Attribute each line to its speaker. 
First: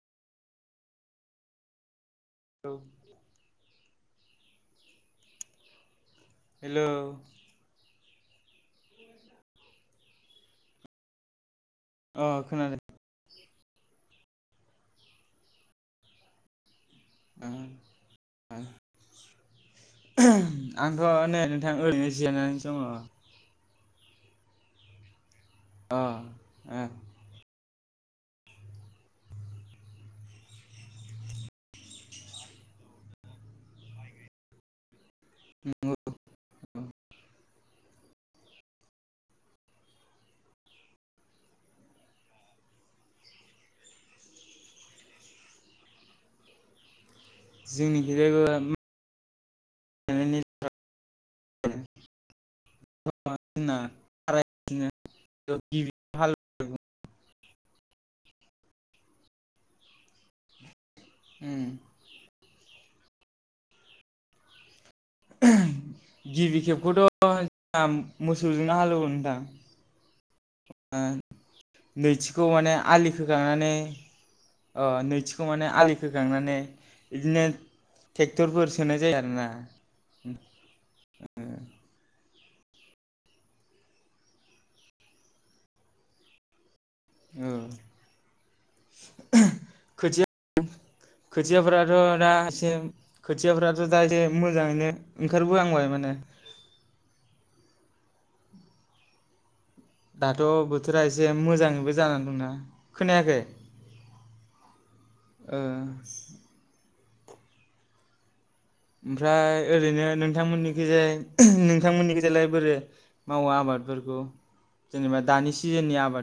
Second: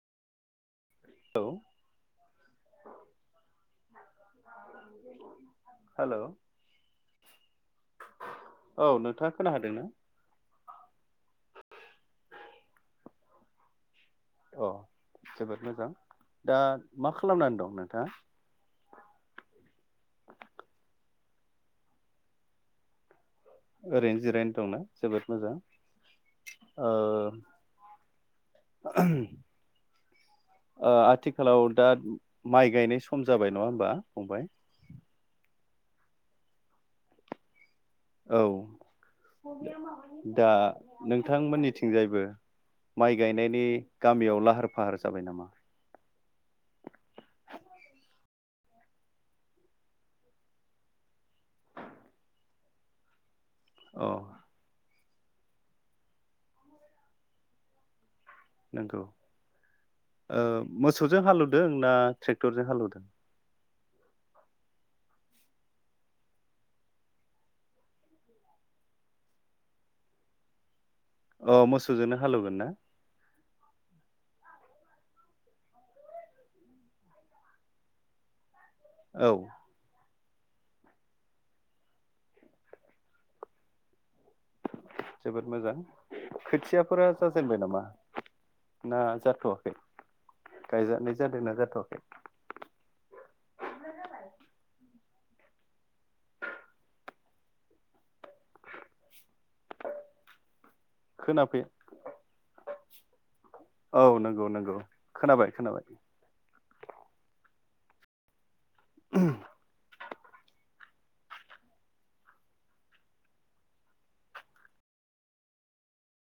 Speaker 1: औ
Speaker 2: औ
Speaker 1: [unintelligible]
Speaker 2: हेलौ
Speaker 1: औ नोंथाङा खोनाहोदोंना?
Speaker 2: ओ खोनादों।
Speaker 1: अ जोबोद मोजां दा। मा
Speaker 2: ओ
Speaker 1: खालामनानै दं नोंथाङा?
Speaker 2: ओ आंथ' नै नोंथां ओरैनो जिरायनानैसो दङ।
Speaker 1: ओरैनो जिरायनो दंना जोबोद मोजां
Speaker 2: ओ
Speaker 1: ओ [unintelligible] ओ आथिखालाव दा माइ गायनाय सम जाबाय नङा होमबा फंबाय।
Speaker 2: नोंगौ
Speaker 1: औ दा नोंथांमोननिथिंजायबो माइ गायनायनि गामियाव लाहार फाहार जाबाय नामा?
Speaker 2: जोंनि [unintelligible]
Speaker 1: अ
Speaker 2: [unintelligible] [unintelligible]
Speaker 1: नंगौ ओ मोसौजों हालौवदों ना ट्रेक्टरजों हालेवदों?
Speaker 2: गिबि खेबखौथ' [unintelligible] मोसौजोंनो हालेवो नोंथां।
Speaker 1: अ
Speaker 2: [unintelligible]
Speaker 1: मोसौजोंनो
Speaker 2: नैथिखौ
Speaker 1: हालौगोन ना
Speaker 2: माने आलि खोखांनानै। ओ नैथिखौ माने आलि खोखांनानै इदिनो ट्रेक्टरफोर सोनाय जायो
Speaker 1: औ
Speaker 2: आरोना उ ओ
Speaker 1: जोबोद मोजां खोथिया।
Speaker 2: ओ
Speaker 1: ना
Speaker 2: [unintelligible]
Speaker 1: जाथ'वाखै
Speaker 2: खोथिया
Speaker 1: गायजानाय जादोंना
Speaker 2: खोथियाफोराथ'
Speaker 1: जाथ'वाखै
Speaker 2: दा एसे खोथियाफोराथ' दा एसे मोजाङैनो ओंखारबोहांबाय माने दाथ' बो थोरा एसे
Speaker 1: खोनाफै
Speaker 2: मोजाङैबो जानानै दंना खोनायाखै?
Speaker 1: औ नोंगौ नोंगौ खोनाबाय
Speaker 2: ओ
Speaker 1: खोनाबाय।
Speaker 2: ओमफ्राय ओरैनो नोंथांमोननिखैजाय नोंथांमोननिखैजालाय बोरो मावो आबादफोरखौ जेनेबा दानि सिजोननि आबाद